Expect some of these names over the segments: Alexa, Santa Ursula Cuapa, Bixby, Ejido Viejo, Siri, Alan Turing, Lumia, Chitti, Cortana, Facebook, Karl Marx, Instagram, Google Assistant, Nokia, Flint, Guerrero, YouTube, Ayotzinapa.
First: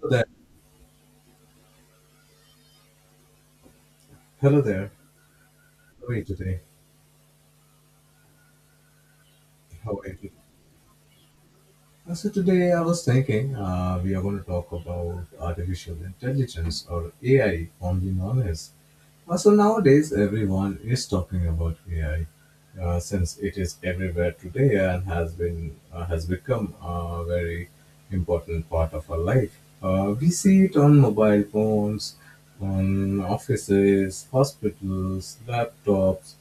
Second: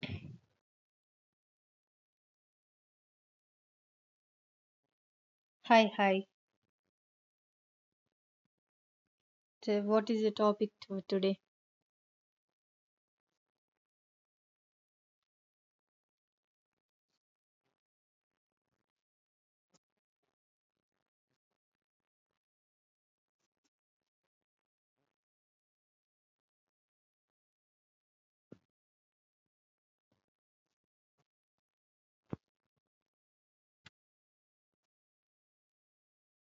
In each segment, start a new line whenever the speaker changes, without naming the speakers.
Hello there. Hello there.
Hi,
How are you
hi.
today?
So
How
what
are
is
you?
the topic to today?
So today I was thinking we are going to talk about artificial intelligence or AI, commonly known as. So nowadays everyone is talking about AI, since it is everywhere today and has become a very important part of our life. We see it on mobile phones, on offices, hospitals, laptops,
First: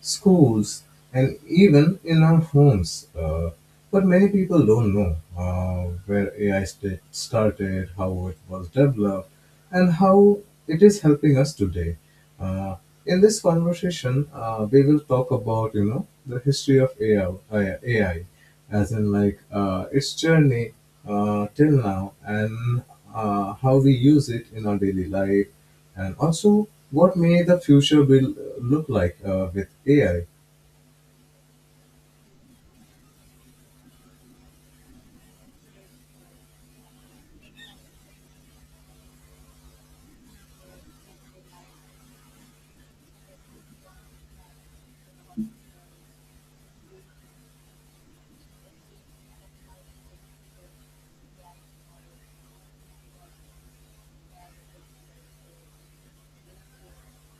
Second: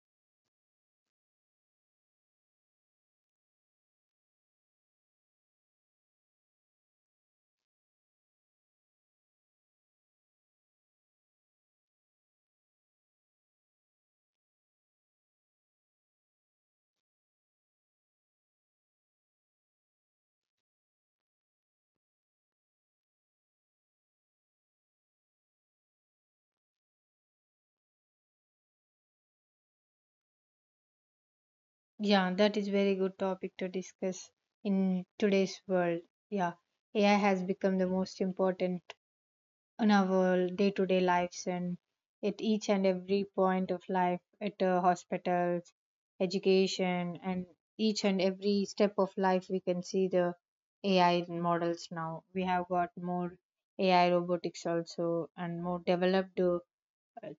schools, and even in our homes. But many people don't know where started, how it was developed, and how it is helping us today. Uh, in this conversation, we will talk about the history of AI, AI as in like its journey till now, and how we use it in our daily life, and also, what may the future will look like with AI?
Yeah, that is very good topic to discuss in today's world. Yeah, AI has become the most important in our day-to-day lives and at each and every point of life, at hospitals, education, and each and every step of life, we can see the AI models now. We have got more AI robotics also and more developed.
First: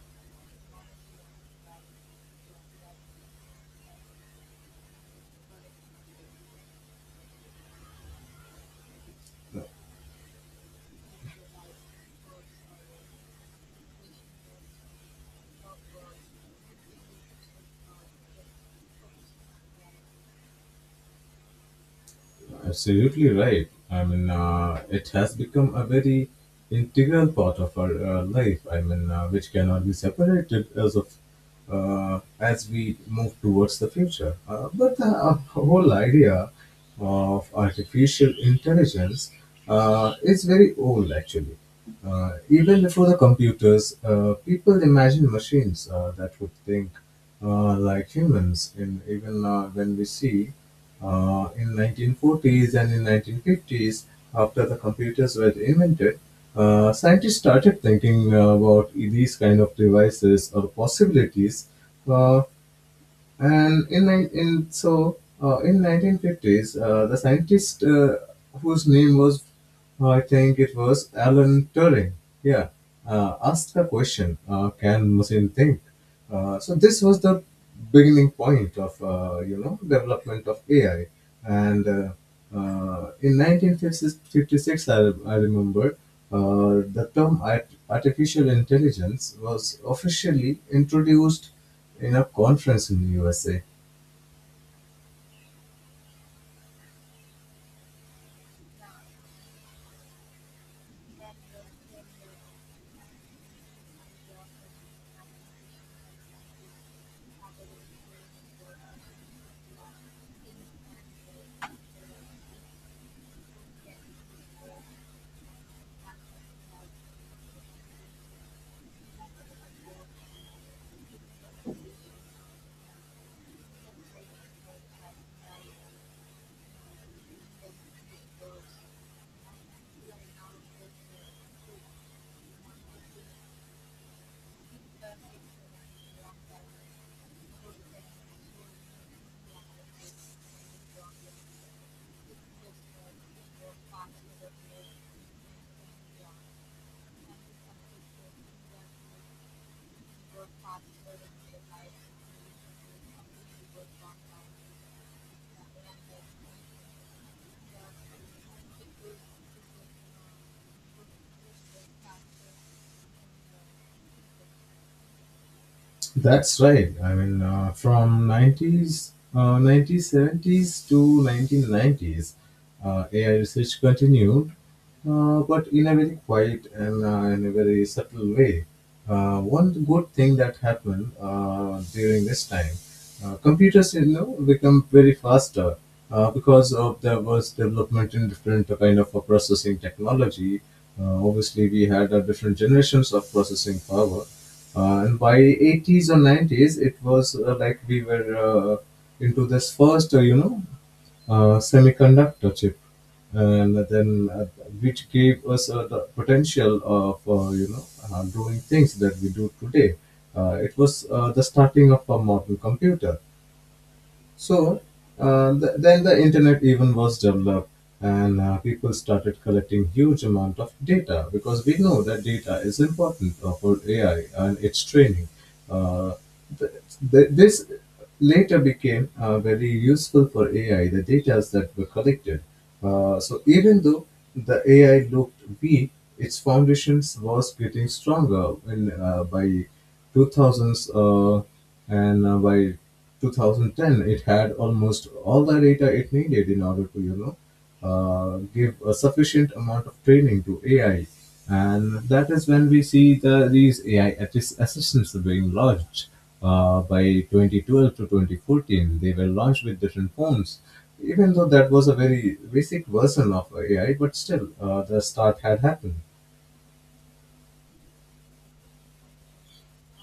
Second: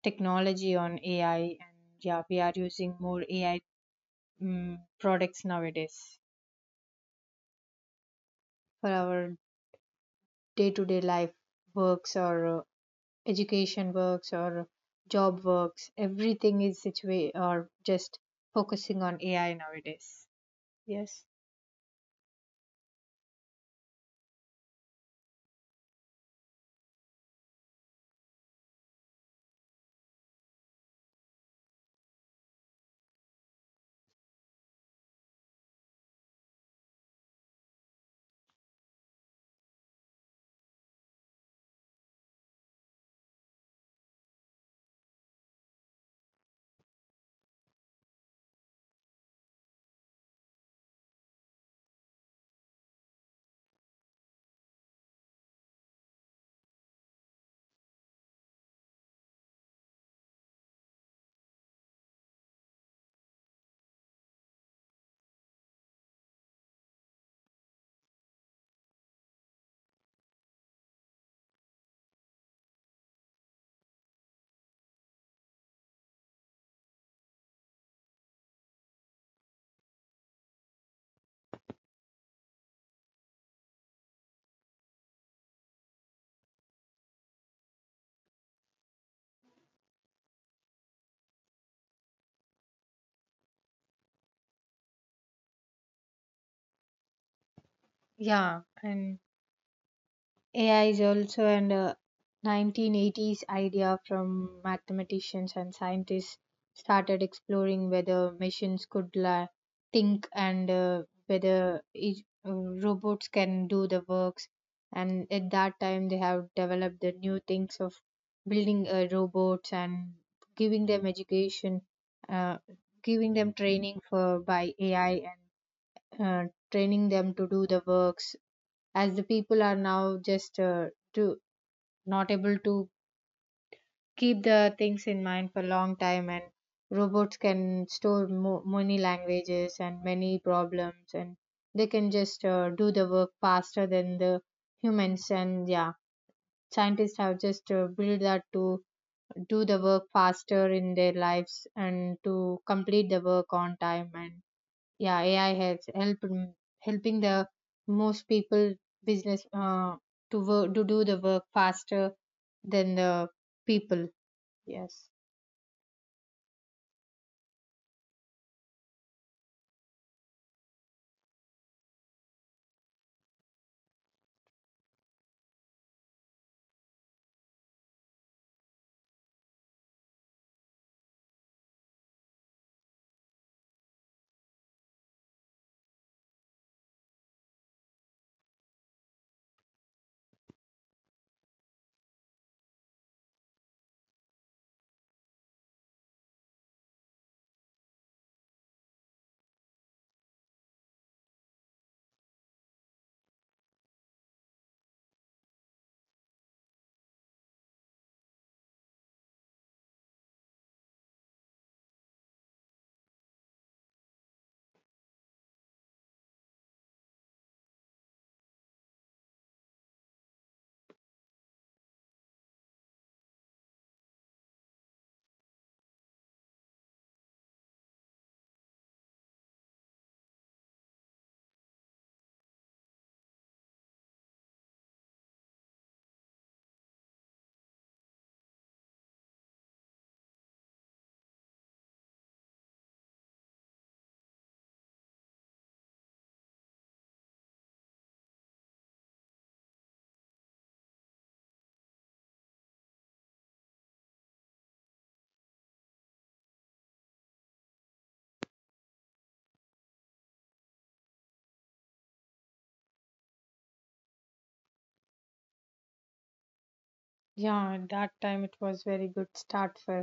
Technology on AI, and yeah, we are using more AI mm products nowadays for our day-to-day life works or education works or job works. Everything is or just focusing on AI nowadays. Yes.
Absolutely right. I mean, it has become a very integral part of our life. I mean, which cannot be separated as of as we move towards the future. But the whole idea of artificial intelligence is very old, actually. Even before the computers, people imagined machines that would think like humans. In even when we see in 1940s and in 1950s, after the computers were invented, scientists started thinking about these kind of devices or possibilities. Uh, and in, nine- in so in 1950s, the scientist whose name was, I think it was Alan Turing, yeah, asked the question, "Can machine think?" So this was the beginning point of development of AI. And in 1956, I remember the term artificial intelligence was officially introduced in a conference in the USA.
Yeah, and AI is also an 1980s idea from mathematicians and scientists started exploring whether machines could think and whether robots can do the works. And at that time, they have developed the new things of building robots and giving them education, uh, giving them training for by AI and uh, training them to do the works as the people are now just to not able to keep the things in mind for long time, and robots can store many languages and many problems, and they can just do the work faster than the humans. And yeah, scientists have just built that to do the work faster in their lives and to complete the work on time. And yeah, AI help in helping the most people, business, to do the work faster than the people. Yes.
That's right. I mean, from 1970s to 1990s, AI research continued but in a very quiet and in a very subtle way. One good thing that happened during this time, computers become very faster because of there was development in different kind of processing technology. Obviously, we had different generations of processing power. And by 80s or 90s, it was like we were into this first, you know, semiconductor chip, and then which gave us the potential of doing things that we do today. It was the starting of a modern computer. So then the internet even was developed, and people started collecting huge amount of data because we know that data is important for AI and its training. Uh, th- this later became very useful for AI. The data that were collected. So even though the AI looked weak, its foundations was getting stronger by 2000s, and by 2010 it had almost all the data it needed in order to give a sufficient amount of training to AI, and that is when we see these assistants being launched. By 2012 to 2014, they were launched with different forms. Even though that was a very basic version of AI, but still, the start had happened.
Yeah, at that time it was very good start for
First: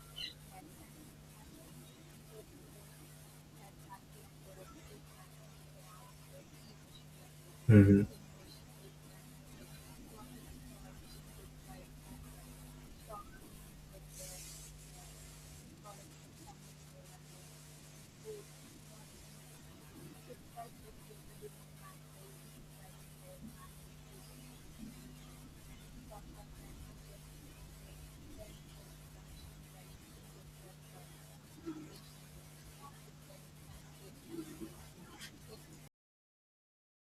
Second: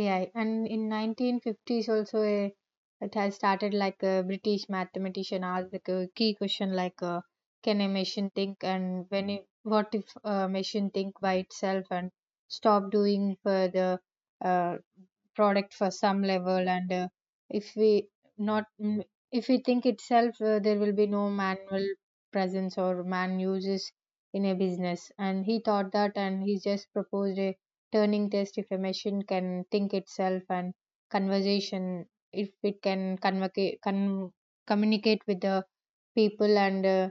AI. And in 1950s also, it has started like a British mathematician asked the key question like, can a
Mhm.
machine think? And when what if a machine think by itself and stop doing for the uh, product for some level? And if we not mm, if we think itself, there will be no manual presence or man uses in a business. And he thought that, and he just proposed a turning test. If a machine can think itself and conversation, if it can communicate with the people, and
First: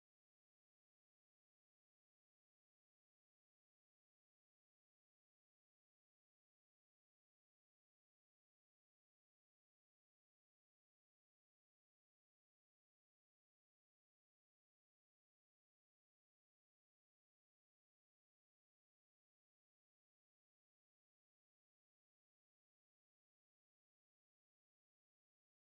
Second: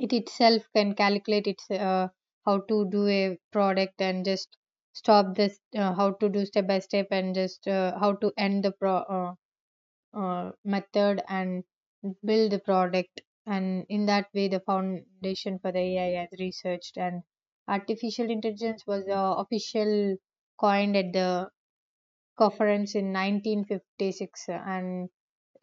it itself can calculate its, how to do a product, and just stop this, how to do step by step, and just how to end the pro method and build the product. And in that way the foundation for the AI has researched. And artificial intelligence was official coined at the conference in 1956. And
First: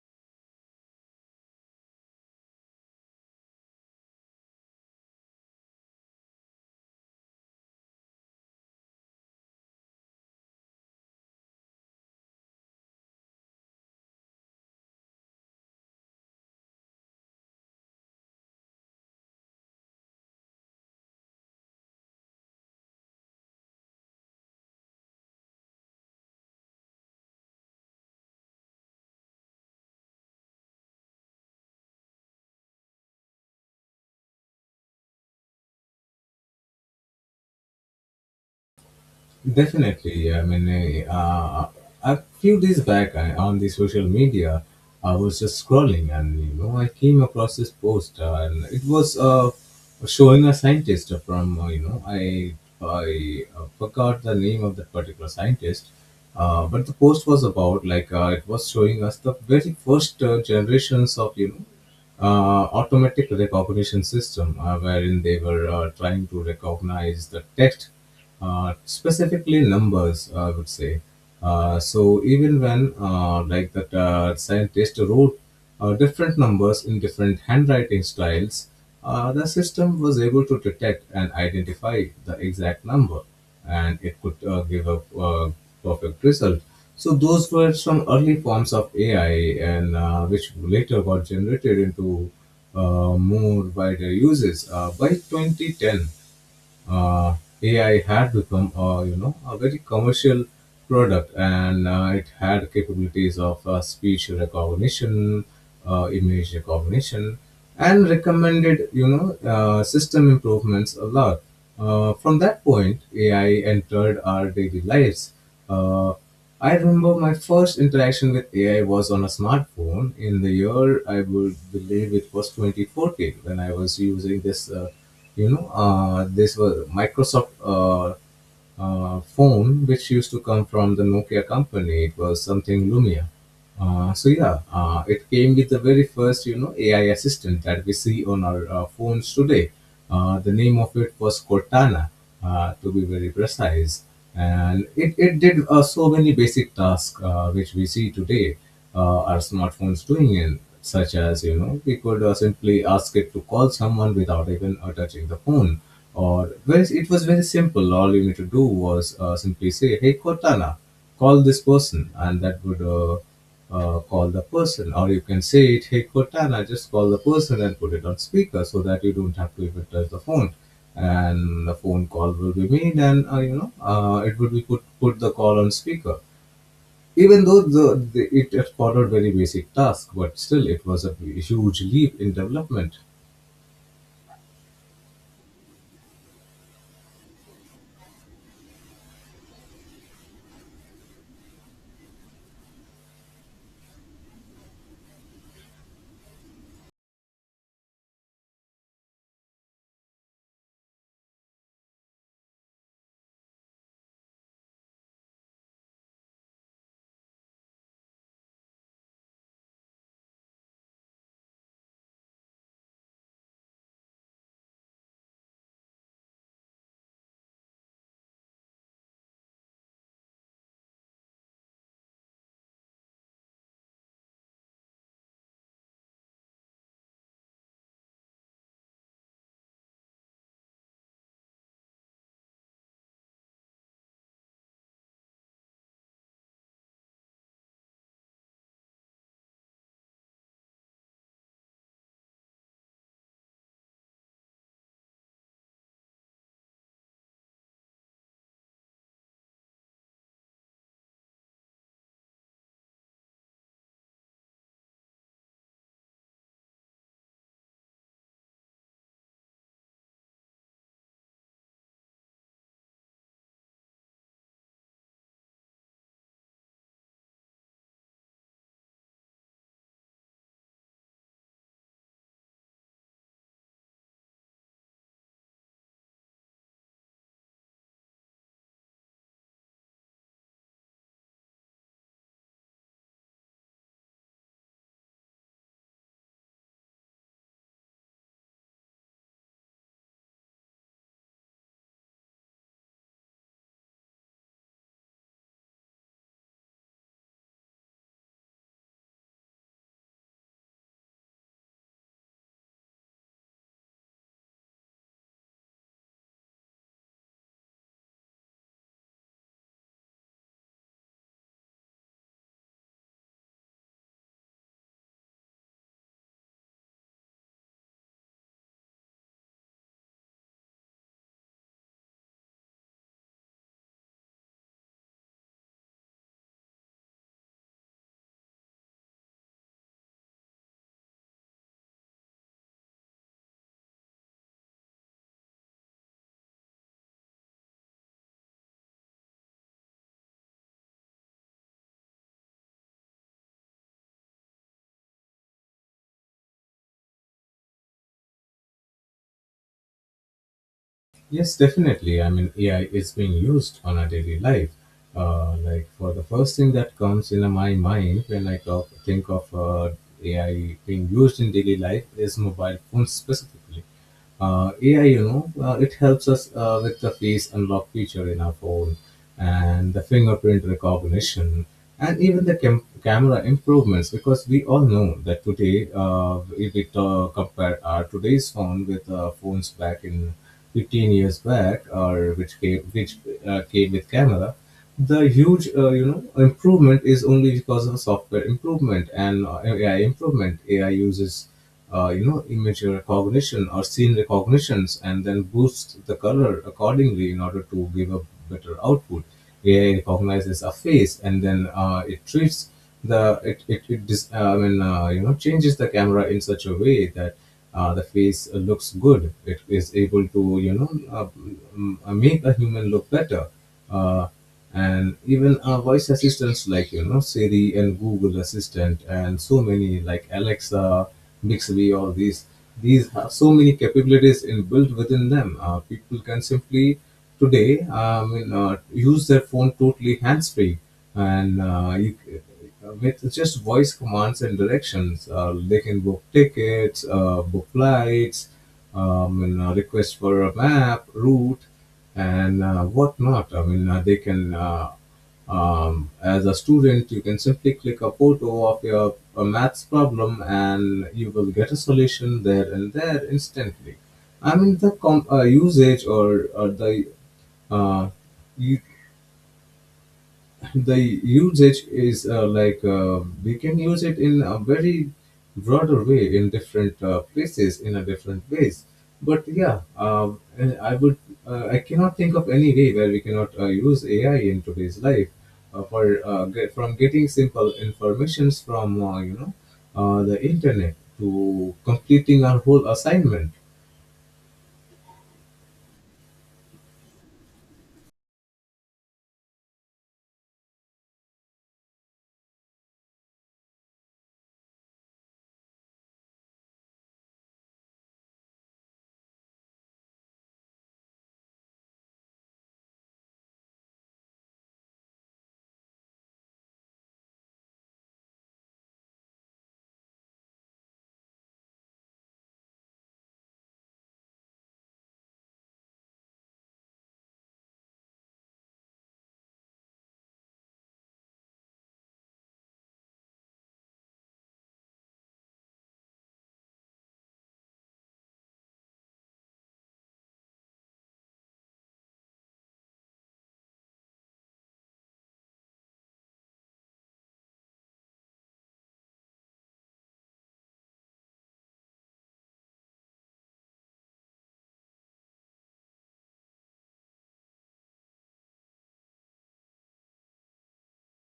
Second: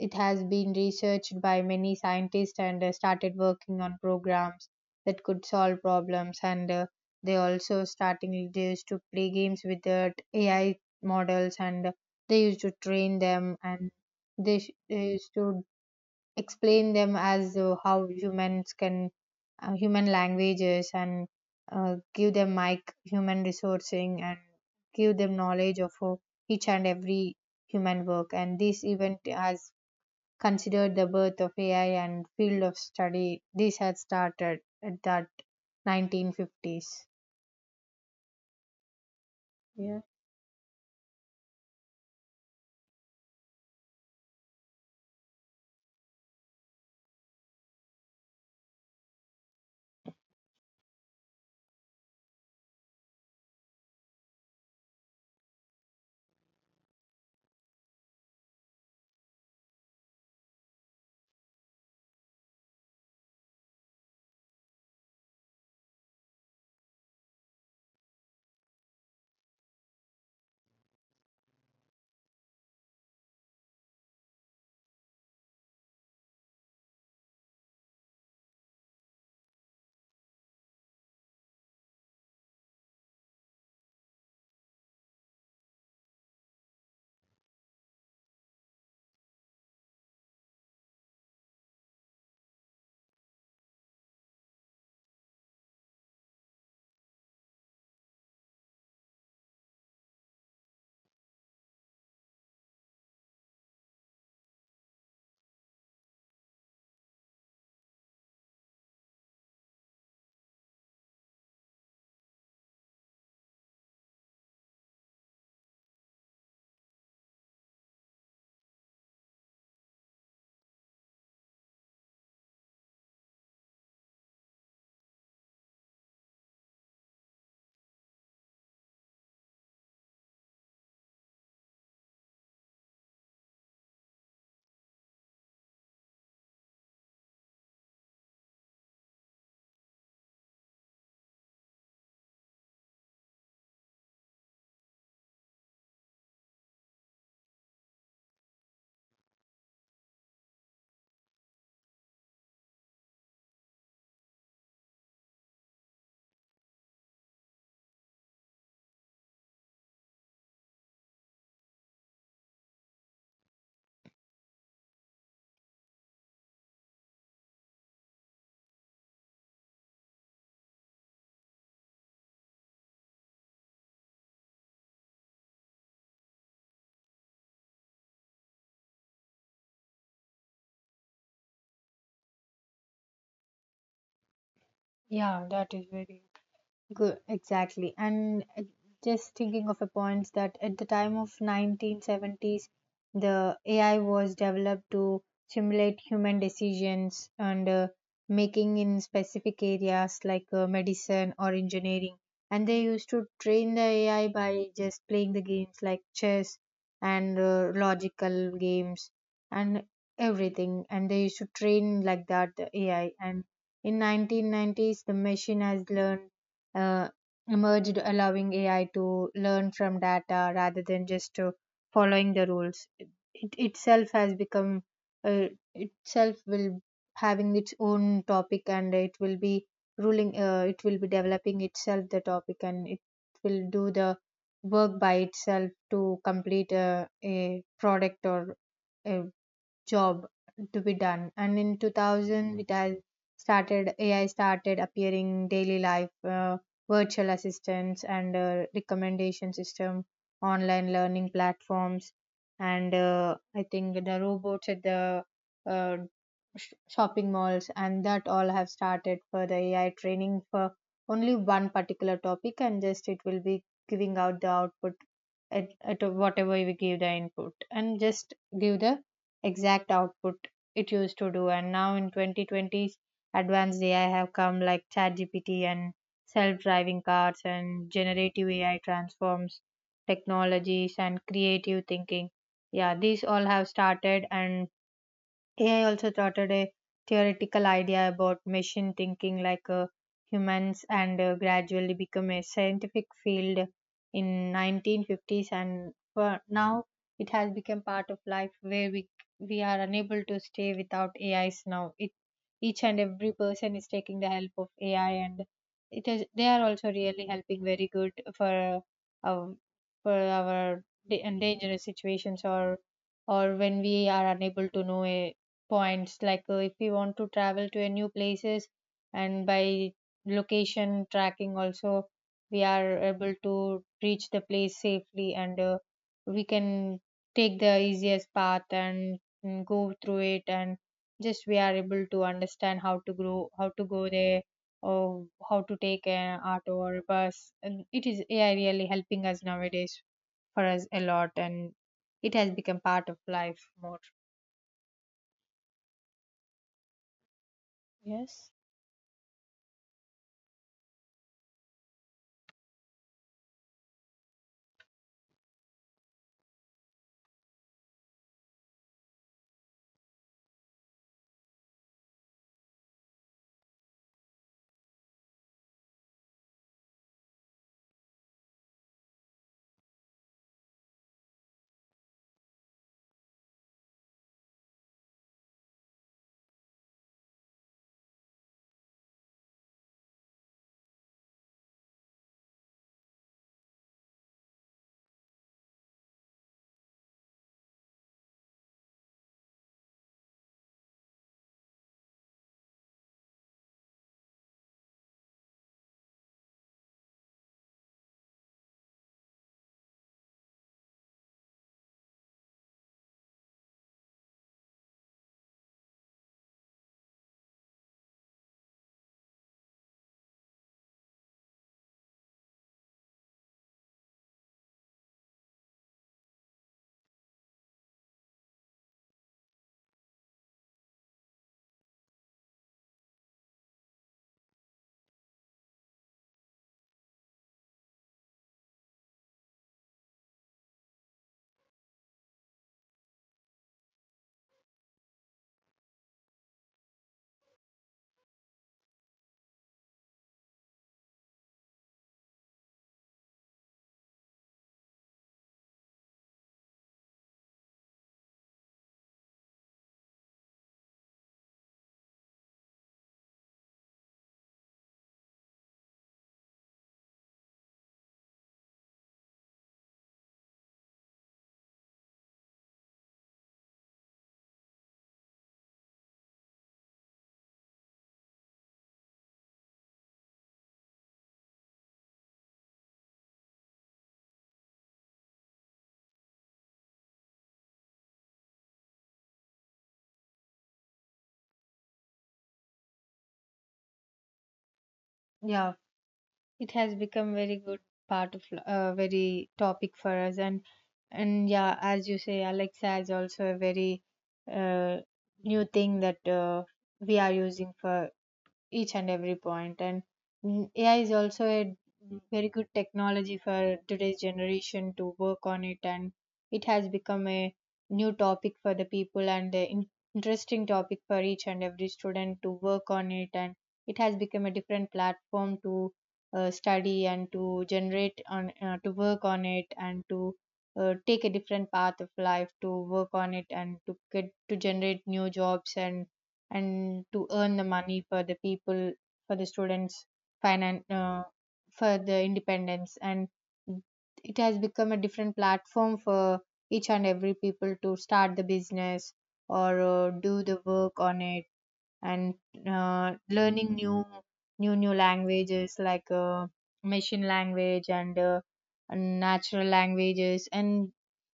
it has been researched by many scientists and started working on programs that could solve problems. And they also starting leaders to play games with the AI models, and they used to train them, and they used to explain them as, how humans can, human languages, and give them like human resourcing, and give them knowledge of each and every human work. And this event has considered the birth of AI and field of study. This had started at that 1950s. Yeah,
Definitely. Yeah, I mean, a few days back on the social media, I was just scrolling and I came across this post , and it was showing a scientist from you know I forgot the name of that particular scientist, but the post was about , it was showing us the very first generations of automatic recognition system wherein they were trying to recognize the text, specifically numbers, I would say. So even when that scientist wrote different numbers in different handwriting styles, the system was able to detect and identify the exact number, and it could give a perfect result. So those were some early forms of AI, and which later got generated into more wider uses. By 2010, uh, AI had become a very commercial product, and it had capabilities of speech recognition, image recognition, and recommended system improvements a lot. From that point, AI entered our daily lives. Uh, I remember my first interaction with AI was on a smartphone in the year, I would believe it was 2014, when I was using this, this was Microsoft phone which used to come from the Nokia company. It was something Lumia. So yeah, it came with the very first AI assistant that we see on our phones today. The name of it was Cortana, to be very precise, and it did so many basic tasks which we see today our smartphones doing in, such as we could simply ask it to call someone without even touching the phone. It was very simple. All you need to do was simply say, "Hey Cortana, call this person," and that would call the person. Or you can say it, "Hey Cortana, just call the person and put it on speaker," so that you don't have to even touch the phone and the phone call will be made and it would be put put the call on speaker. Even though it followed very basic task, but still it was a huge leap in development.
yeah, that is very good, exactly. And just thinking of a point that at the time of 1970s, the AI was developed to simulate human decisions and, making in specific areas like medicine or engineering. And they used to train the AI by just playing the games like chess and logical games and everything. And they used to train like that the AI. And in 1990s, the machine has learned, uh, emerged allowing AI to learn from data rather than just following the rules. It itself has become, uh, itself will having its own topic, and it will be ruling it will be developing itself the topic, and it will do the work by itself to complete a product or a job to be done. And in 2000 it has started. AI started appearing daily life, uh, virtual assistants and recommendation system, online learning platforms. And I think the robots at the uh, shopping malls, and that all have started for the AI training for only one particular topic, and just it will be giving out the output at whatever we give the input, and just give the exact output it used to do. And now in 2020s advanced AI have come, like ChatGPT and self-driving cars, and generative AI transforms technologies and creative thinking. Yeah, these all have started. And AI also started a theoretical idea about machine thinking like humans, and gradually become a scientific field in 1950s. And for now it has become part of life where we are unable to stay without AIs now. It, each and every person is taking the help of AI, and it is, they are also really helping very good for our, for our dangerous situations, or when we are unable to know a points, like if we want to travel to a new places. And by location tracking also we are able to reach the place safely. And we can take the easiest path and go through it, and just we are able to understand how to grow, how to go there, or how to take an auto or a bus. And it is AI really helping us nowadays for us a lot. And it has become part of life more. Yes.
Yes, definitely. I mean, AI is being used on our daily life. Like, for the first thing that comes in my mind when I think of AI being used in daily life is mobile phones specifically. AI, it helps us with the face unlock feature in our phone and the fingerprint recognition and even the camera improvements, because we all know that today, if we compare our today's phone with phones back in 15 years back, or which came with camera, the huge improvement is only because of software improvement and AI improvement. AI uses image recognition or scene recognitions, and then boosts the color accordingly in order to give a better output. AI recognizes a face and then it treats the it it, it dis, I mean you know changes the camera in such a way that the face looks good. It is able to make a human look better. Uh, and even voice assistants like Siri and Google Assistant, and so many like Alexa, Bixby, all these have so many capabilities inbuilt within them. People can simply today use their phone totally hands free, and with just voice commands and directions. They can book tickets, book flights, and request for a map, route, and whatnot. I mean, as a student, you can simply click a photo of your a maths problem and you will get a solution there and there instantly. I mean, the com- usage or the uh, u- the usage is , like we can use it in a very broader way in different places in a different ways, but and I cannot think of any way where we cannot use AI in today's life, from getting simple informations from the internet to completing our whole assignment.
Yeah, it has become very good part of very topic for us. And yeah, as you say, Alexa is also a very, uh, new thing that we are using for each and every point. And AI is also a very good technology for today's generation to work on it. And it has become a new topic for the people, and an interesting topic for each and every student to work on it. And it has become a different platform to study and to generate on, to work on it, and to take a different path of life to work on it, and to get to generate new jobs, and to earn the money for the people, for the students, finan for the independence. And it has become a different platform for each and every people to start the business or do the work on it, and learning new languages like machine language and natural languages. And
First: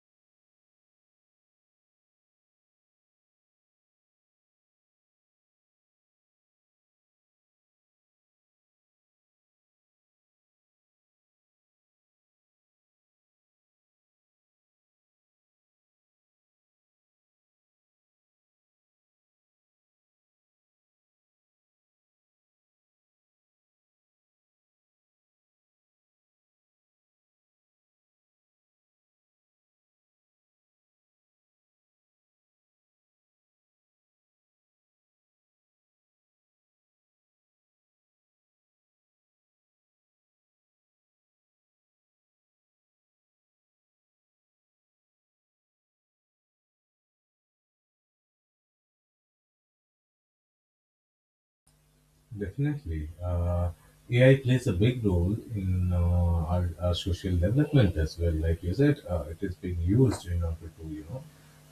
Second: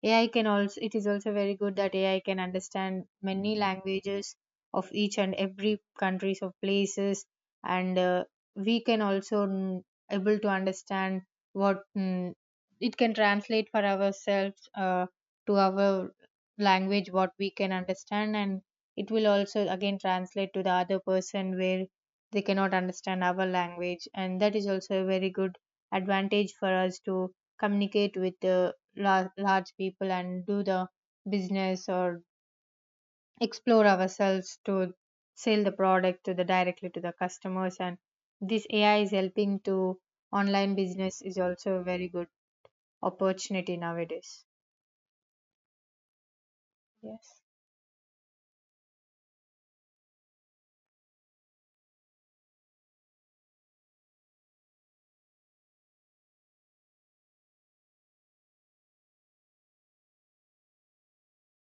AI can also, it is also very good that AI can understand many languages of each and every countries of places. And we can also able to understand what it can translate for ourselves, to our language what we can understand, and it will also again translate to the other person where they cannot understand our language. And that is also a very good advantage for us to communicate with the large people and do the business, or explore ourselves to sell the product to the directly to the customers. And this AI is helping to online business is also a very good opportunity nowadays. Yes.
Definitely. AI plays a big role in our social development as well. Like you said, it is being used in order to, you know,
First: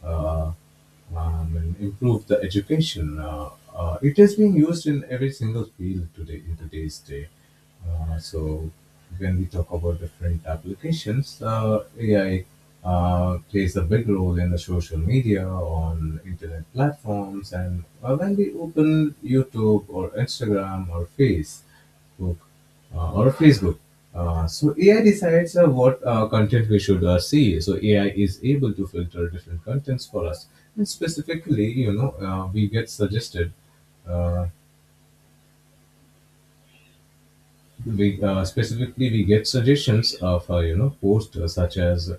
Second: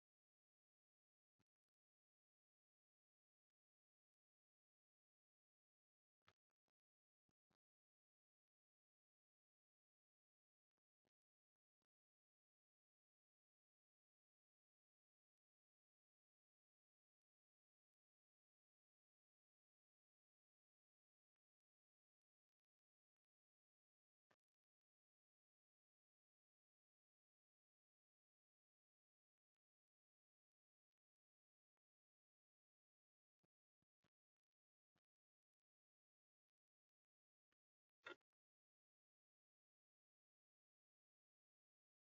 uh, and improve the education. It is being used in every single field today in today's day. So when we talk about different applications, AI plays a big role in the social media, on internet platforms, and when we open YouTube or Instagram or Facebook. So AI decides what content we should see. So AI is able to filter different contents for us, and specifically, we get suggested. Uh, we specifically we get suggestions of posts such as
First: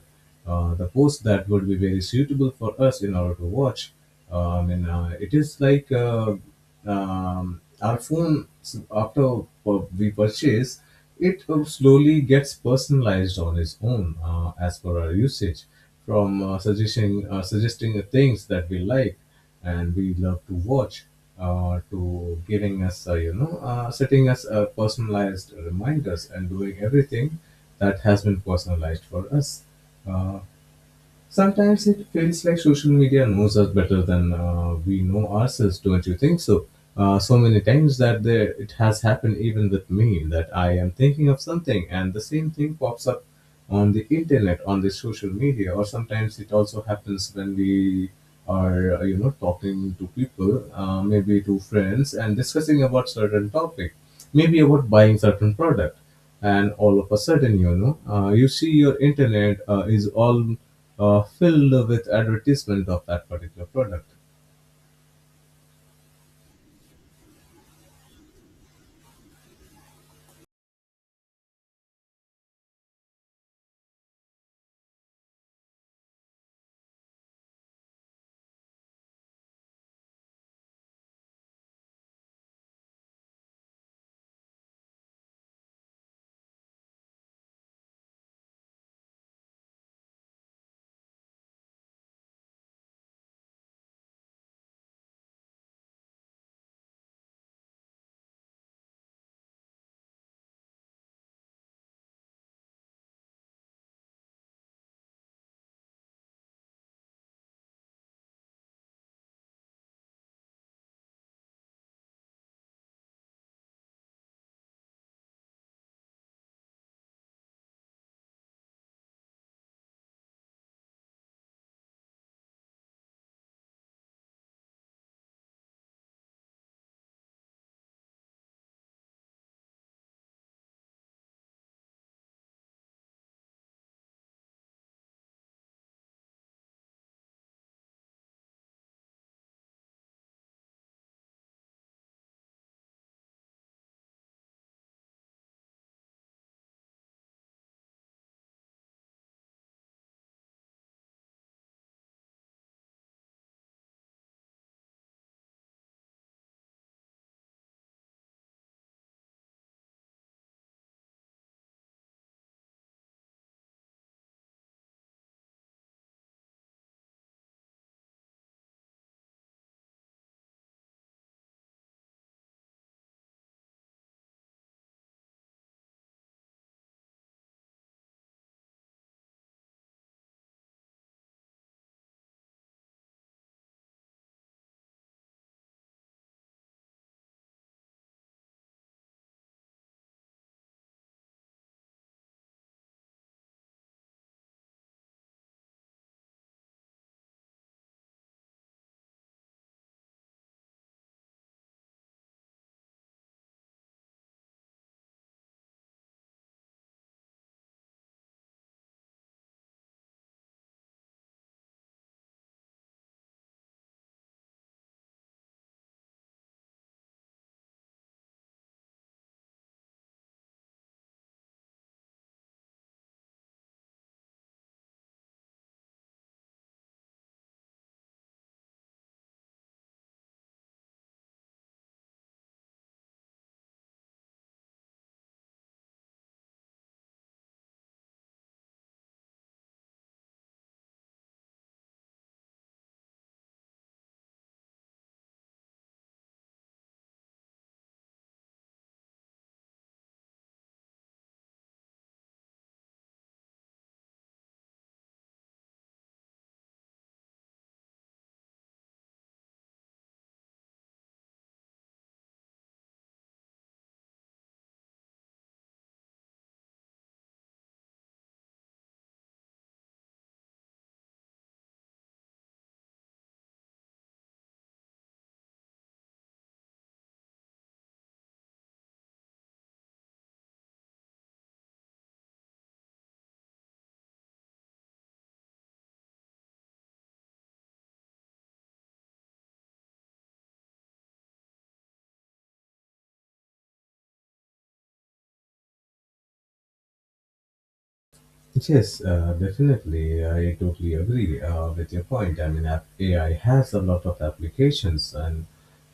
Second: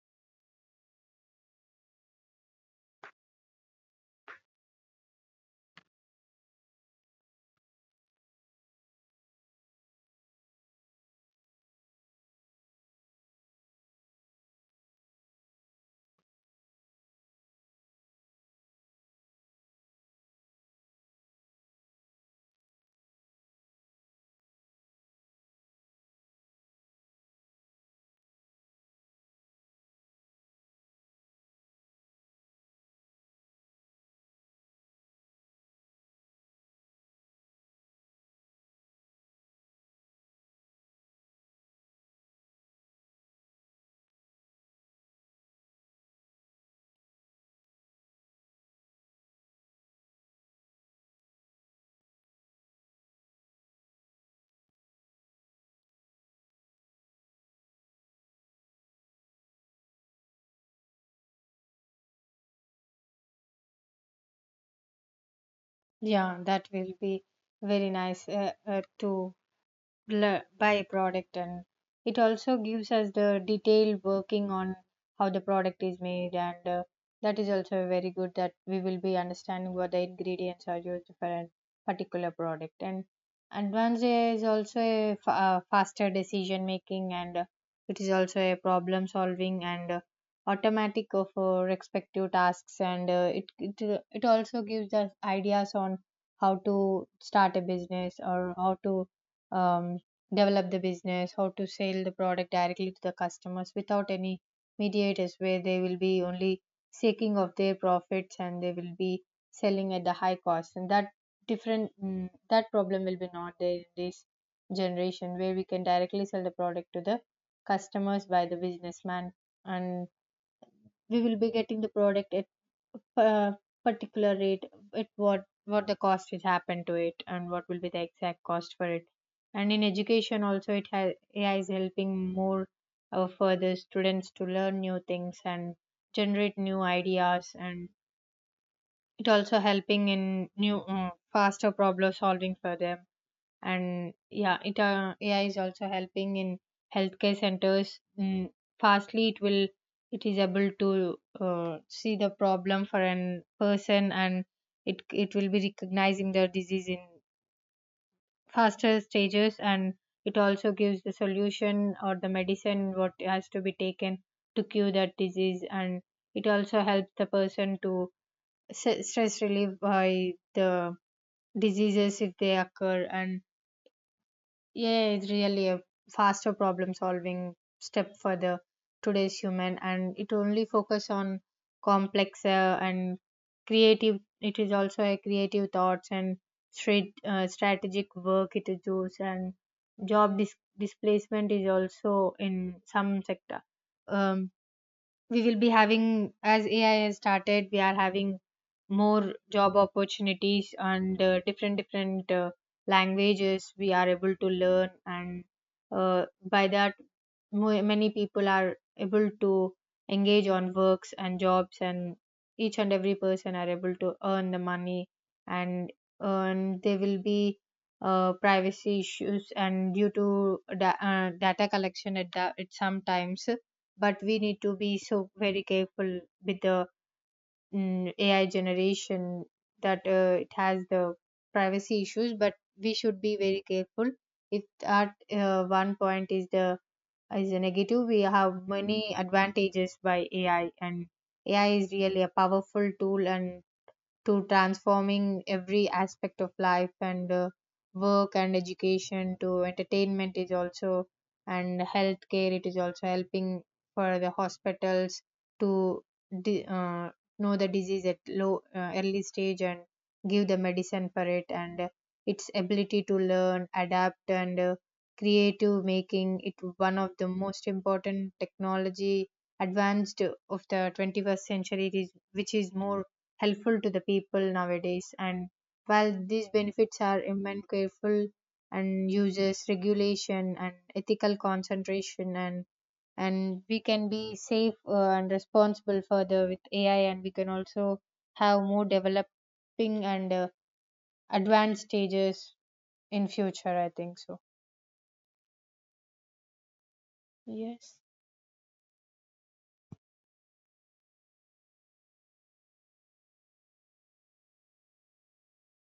the post that would be very suitable for us in order to watch. It is like our after we purchase it slowly gets personalized on its own as per our usage, from suggesting the things that we like and we love to watch, to giving us setting us personalized reminders and doing everything that has been personalized for us uh, Sometimes it feels like social media knows us better than we know ourselves, don't you think so? So many times that there, it has happened even with me that I am thinking of something and the same thing pops up on the internet, on the social media. Or sometimes it also happens when we are, talking to people, maybe to friends, and discussing about certain topic, maybe about buying certain product, and all of a sudden, you see your internet is all filled with advertisement of that particular product.
Yeah, that will be very nice, to byproduct. And it also gives us the detailed working on how the product is made. And that is also very good that we will be understanding what the ingredients are used for a particular product. And advance is also a faster decision making, and it is also a problem solving, and automatic of respective tasks. And it also gives us ideas on how to start a business, or how to um, develop the business, how to sell the product directly to the customers without any mediators, where they will be only seeking of their profits and they will be selling at the high cost. And that that problem will be not there in this generation, where we can directly sell the product to the customers by the businessman. And we will be getting the product at uh, particular rate at what the cost is happened to it, and what will be the exact cost for it. And in education also, it has, AI is helping more further students to learn new things and generate new ideas. And it also helping in new, faster problem solving for them. And yeah, it AI is also helping in healthcare centers. Fastly, it will, it is able to see the problem for an person, and it will be recognizing the disease in faster stages. And it also gives the solution or the medicine what has to be taken to cure that disease. And it also helps the person to stress relief by the diseases if they occur. And yeah, it's really a faster problem solving step for the today's human, and it only focus on complex and creative. It is also a creative thoughts and straight strategic work it is used, and job displacement is also in some sector. Um, we will be having, as AI has started, we are having more job opportunities, and different languages we are able to learn, and uh, by that, many people are able to engage on works and jobs, and each and every person are able to earn the money, and earn, there will be privacy issues and due to data collection at sometimes, but we need to be so very careful with the AI generation, that it has the privacy issues. But we should be very careful. If at one point is a negative, we have many advantages by AI, and AI is really a powerful tool and to transforming every aspect of life and work and education to entertainment is also, and healthcare it is also helping for the hospitals to di- uh, know the disease at low early stage and give the medicine for it, and its ability to learn, adapt and creative, making it one of the most important technology advanced of the 21st century, it is, which is more helpful to the people nowadays. And while these benefits are immense, careful and uses regulation and ethical concentration, and we can be safe and responsible further with AI, and we can also have more developing and advanced stages in future, I think so. Yes.
Yes, definitely. I totally agree with your point. I mean, AI has a lot of applications, and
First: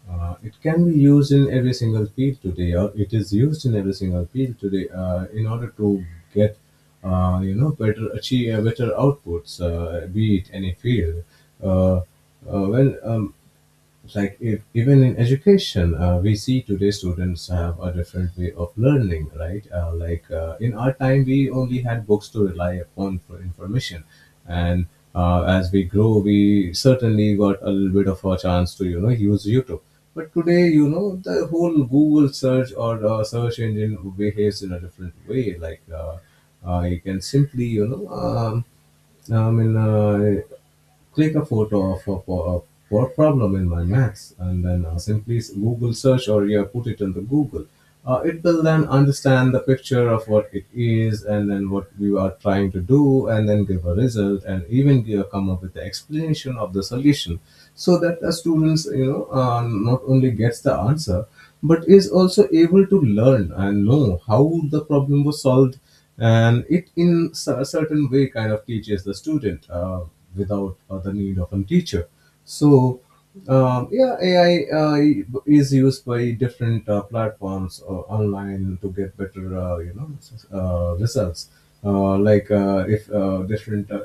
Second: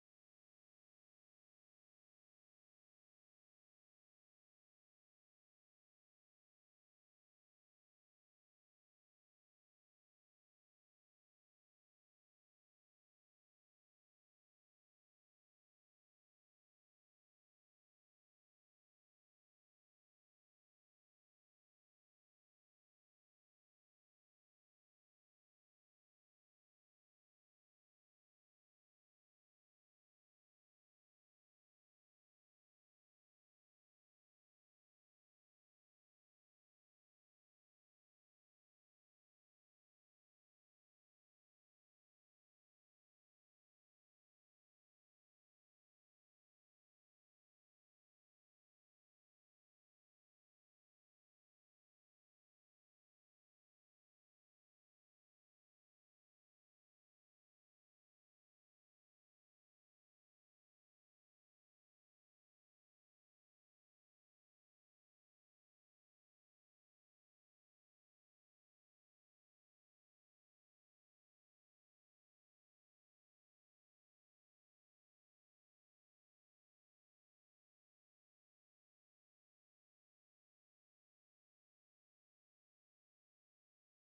it can be used in every single field today, or it is used in every single field today in order to get, better achieve better outputs, be it any field. Uh, uh, when Like if, even in education, we see today students have a different way of learning, right? In our time we only had books to rely upon for information, and as we grow we certainly got a little bit of a chance to, you know, use YouTube. But today, you know, the whole Google search or search engine behaves in a different way. You can simply, you know, I mean, uh, click a photo of a, a poor problem in my maths, and then Google search, or yeah, put it in the Google. It will then understand the picture of what it is and then what we are trying to do, and then give a result and even give, come up with the explanation of the solution, so that the students, you know, not only gets the answer but is also able to learn and know how the problem was solved, and it in a certain way kind of teaches the student without the need of a teacher. So yeah, ai is used by different platforms online to get better, results. Like if different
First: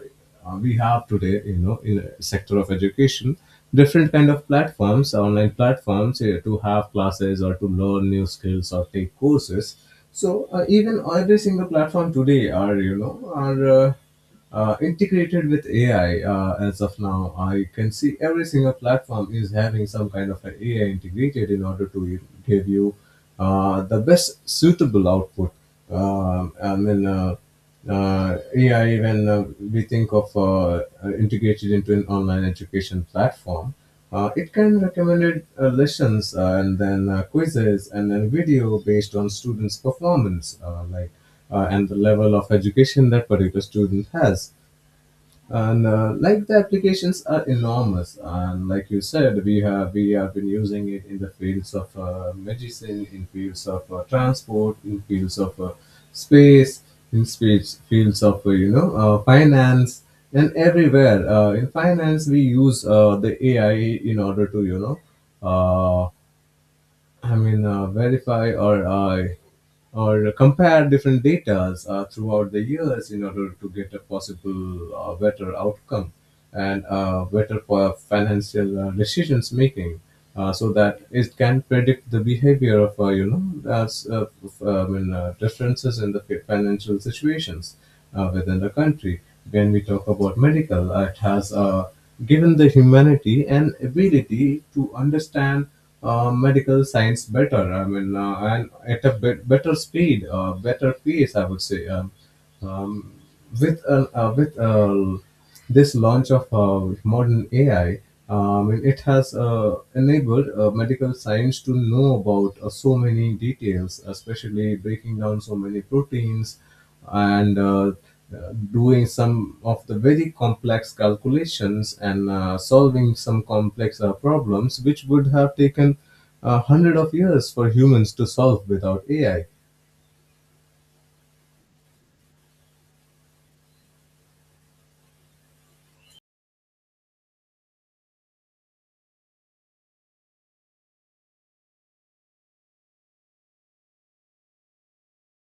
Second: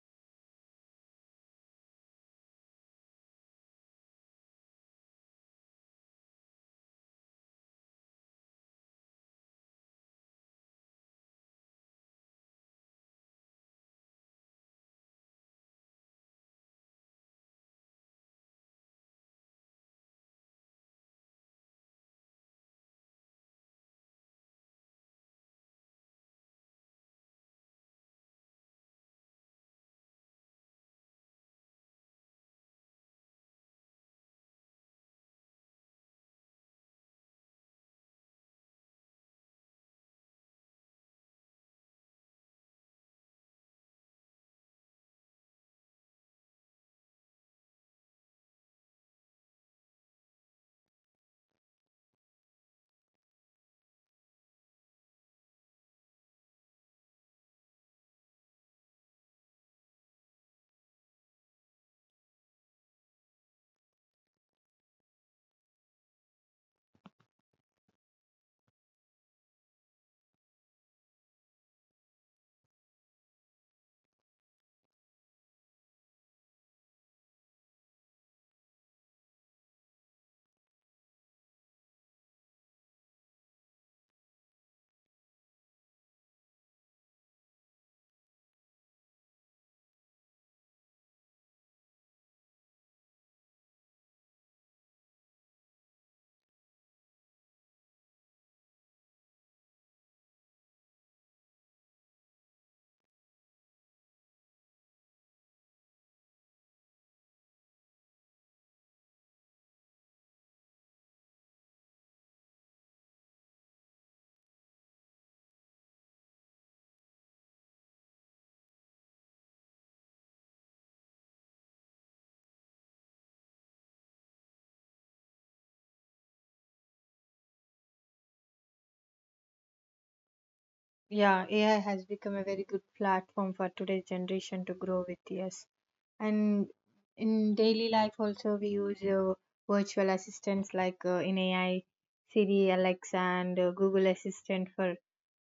We have today, you know, in a sector of education, different kind of platforms, online platforms, to have classes or to learn new skills or take courses. So even every single platform today are, you know, are integrated with AI as of now. I can see every single platform is having some kind of an AI integrated in order to give you the best suitable output. Um I mean. Uh, yeah, when we think of integrated into an online education platform, it can recommend lessons and then quizzes and then video based on students' performance, like and the level of education that particular student has. And like, the applications are enormous, and like you said, we have been using it in the fields of medicine, in fields of transport, in fields of space, in space, fields of finance, and everywhere. In finance we use the AI in order to, you know, Uh, verify or compare different datas throughout the years in order to get a possible better outcome and better for financial decisions making, so that it can predict the behavior of, you know as, f- I mean, differences in the financial situations within the country. When we talk about medical, it has given the humanity an ability to understand medical science better. I mean, and at a bet better speed, better pace, I would say. Um, with this launch of modern AI, it has enabled medical science to know about so many details, especially breaking down so many proteins, and doing some of the very complex calculations, and solving some complex problems, which would have taken a hundred of years for humans to solve without AI.
Yeah, AI has become a very good platform for today's generation to grow with. Yes, and in daily life also we use virtual assistants, like in AI, Siri, Alexa, and Google Assistant for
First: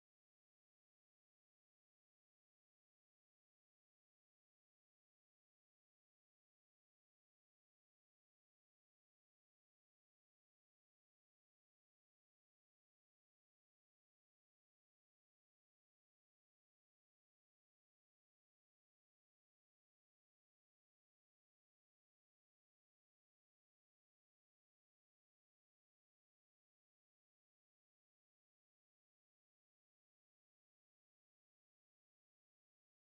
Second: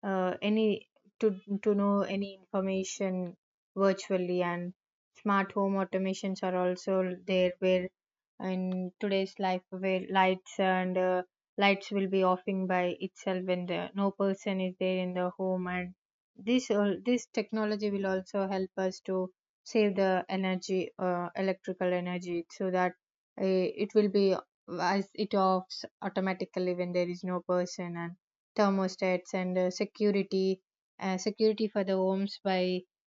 any, to know any information virtually. And smart home automations are also there, where in today's life, where lights will be offing by itself when no person is there in the home, and this technology will also help us to save the energy electrical energy, so that it will be, as it offs automatically when there is no person, and thermostats and security security for the homes by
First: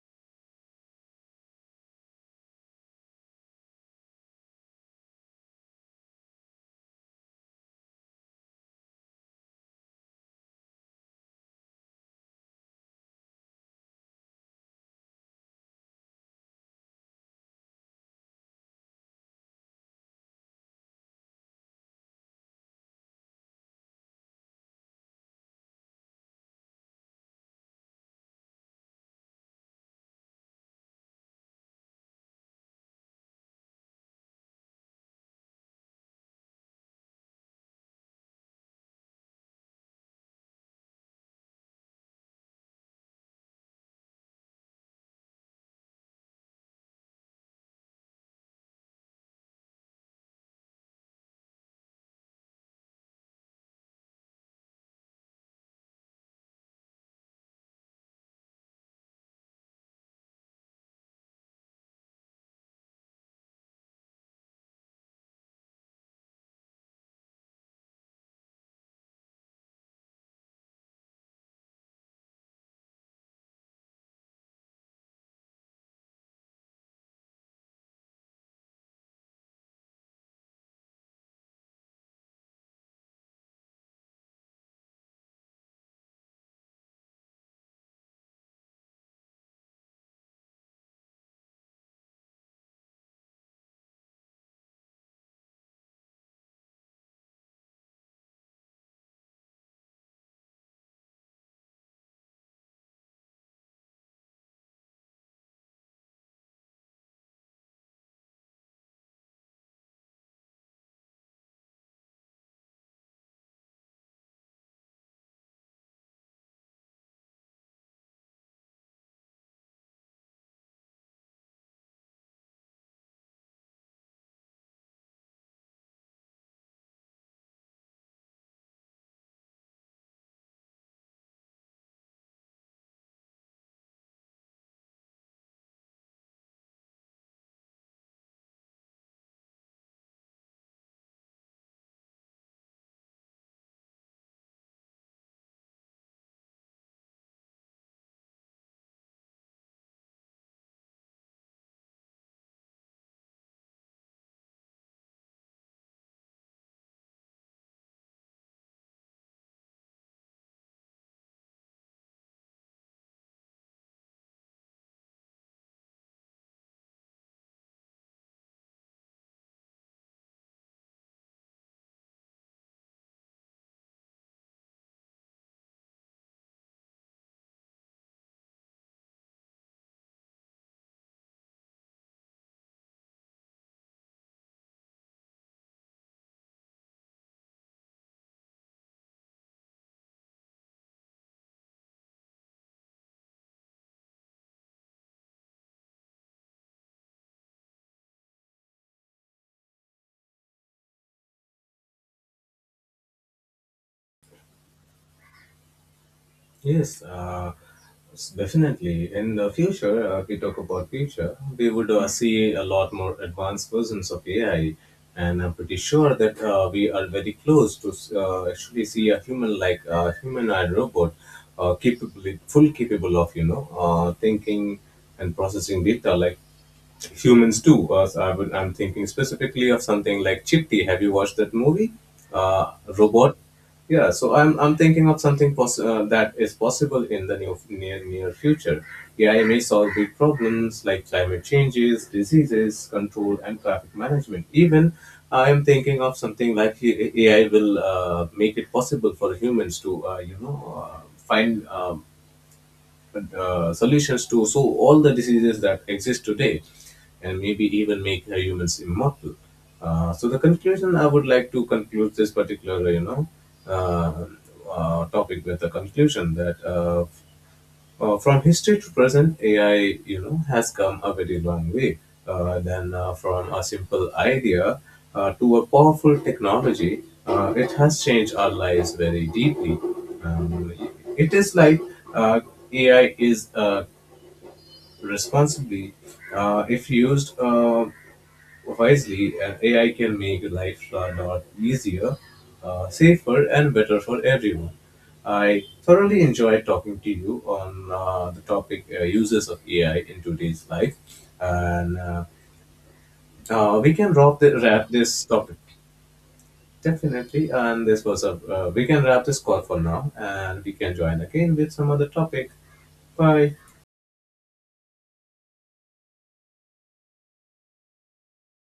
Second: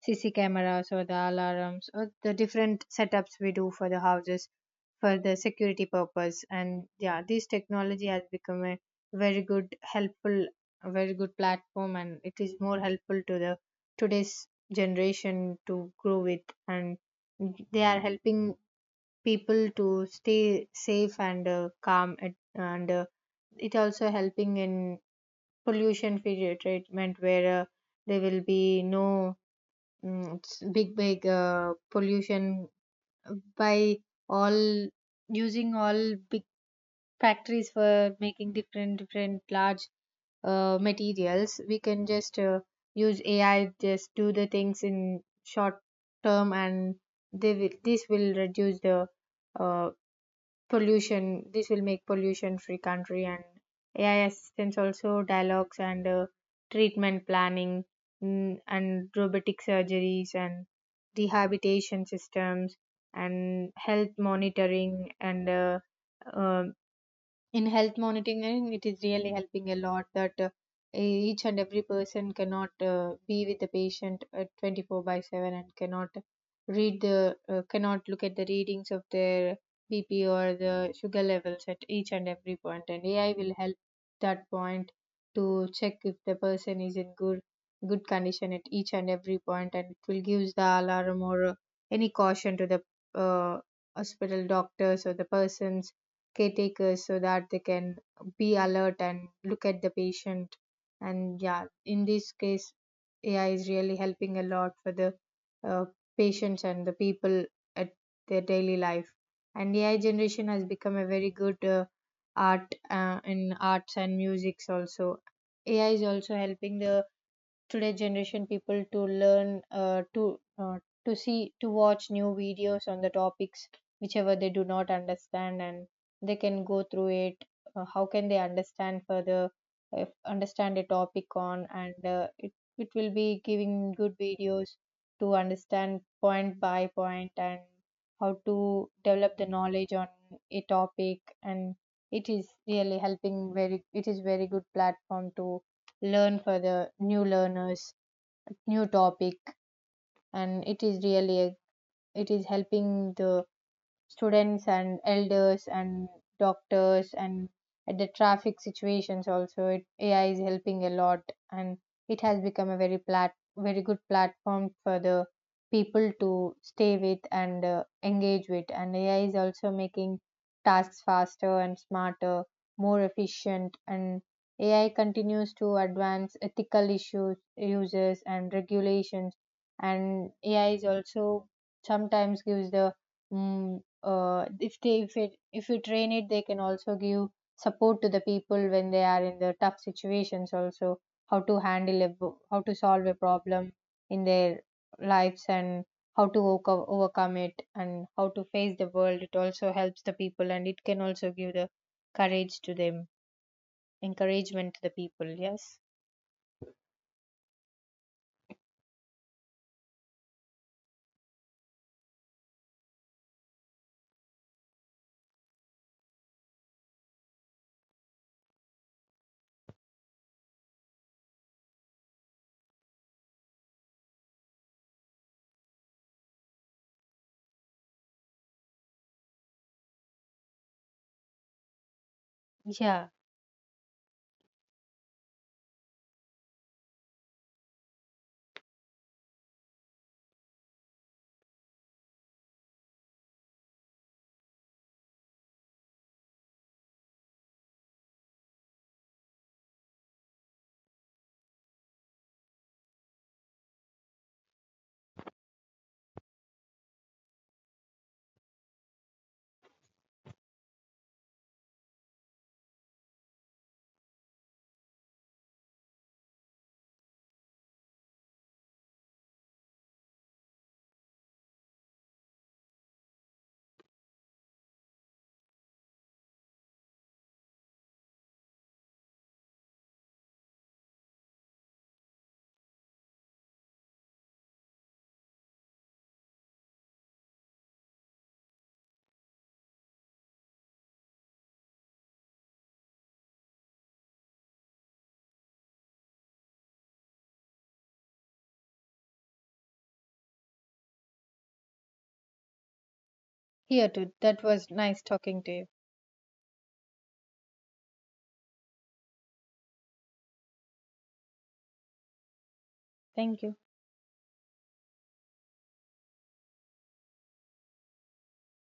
cc cameras or the alarms or the different setups we do for the houses for the security purpose. And yeah, this technology has become very good helpful a very good platform, and it is more helpful to the today's generation to grow with, and they are helping people to stay safe and calm and it also helping in pollution free treatment, where there will be no big pollution by all, using all big factories for making different large materials. We can just use AI, just do the things in short term, and this will reduce the uh, pollution. This will make pollution free country. And AI assistance also dialogues and treatment planning, and robotic surgeries and rehabilitation systems and health monitoring and uh, in health monitoring, it is really helping a lot, that each and every person cannot be with the patient at 24/7 and cannot look at the readings of their bp or the sugar levels at each and every point, and AI will help that point to check if the person is in good condition at each and every point, and it will give the alarm or any caution to the uh, hospital doctors or the persons, caretakers, so that they can be alert and look at the patient. And yeah, in this case, AI is really helping a lot for the uh, patients and the people at their daily life. And AI generation has become a very good art in arts and musics also. AI is also helping the today's generation people to learn to watch new videos on the topics whichever they do not understand, and they can go through it, how can they understand further, understand a topic on, and it will be giving good videos to understand point by point and how to develop the knowledge on a topic. And it is really helping very it is very good platform to learn for the new learners new topic and it is really a, it is helping the students and elders and doctors, and at the traffic situations also, AI is helping a lot. And it has become a very good platform for the people to stay with and engage with. And AI is also making tasks faster and smarter, more efficient. And AI continues to advance ethical issues uses and regulations. And AI is also sometimes gives the mm if you train it, they can also give support to the people when they are in the tough situations also, how to handle how to solve a problem in their lives, and how to overcome it, and how to face the world. It also helps the people, and it can also give the courage to them, encouragement to the people. Yes.
Yes, definitely. In the future, if we talk about future, we would see a lot more advanced versions of AI, and I'm pretty sure that we are very close to actually see a human-like, humanoid robot, capable, full capable of, you know, thinking and processing data like humans do. So I would, I'm thinking specifically of something like Chitti. Have you watched that movie?
Yeah,
Robot. Yeah, so I'm thinking of something that is possible in the new, near future. AI may solve big problems like climate changes, diseases, control, and traffic management. Even I am thinking of something like AI will make it possible for humans to, find solutions to so all the diseases that exist today, and maybe even make humans immortal. So the conclusion, I would like to conclude this particular, uh, topic, with the conclusion that from history to present, AI, you know, has come a very long way. Then From a simple idea to a powerful technology, it has changed our lives very deeply. Um, it is like uh, AI is responsibly, if used, wisely, and AI can make life a lot easier, safer, and better for everyone. I thoroughly enjoyed talking to you on the topic, uses of AI in today's life, and
here
we can
too.
wrap,
That
the,
was
wrap
nice
this
talking to
topic
you.
definitely. And this was a we can wrap this call for now, and we can join again with some other topic.
Thank you.
Bye.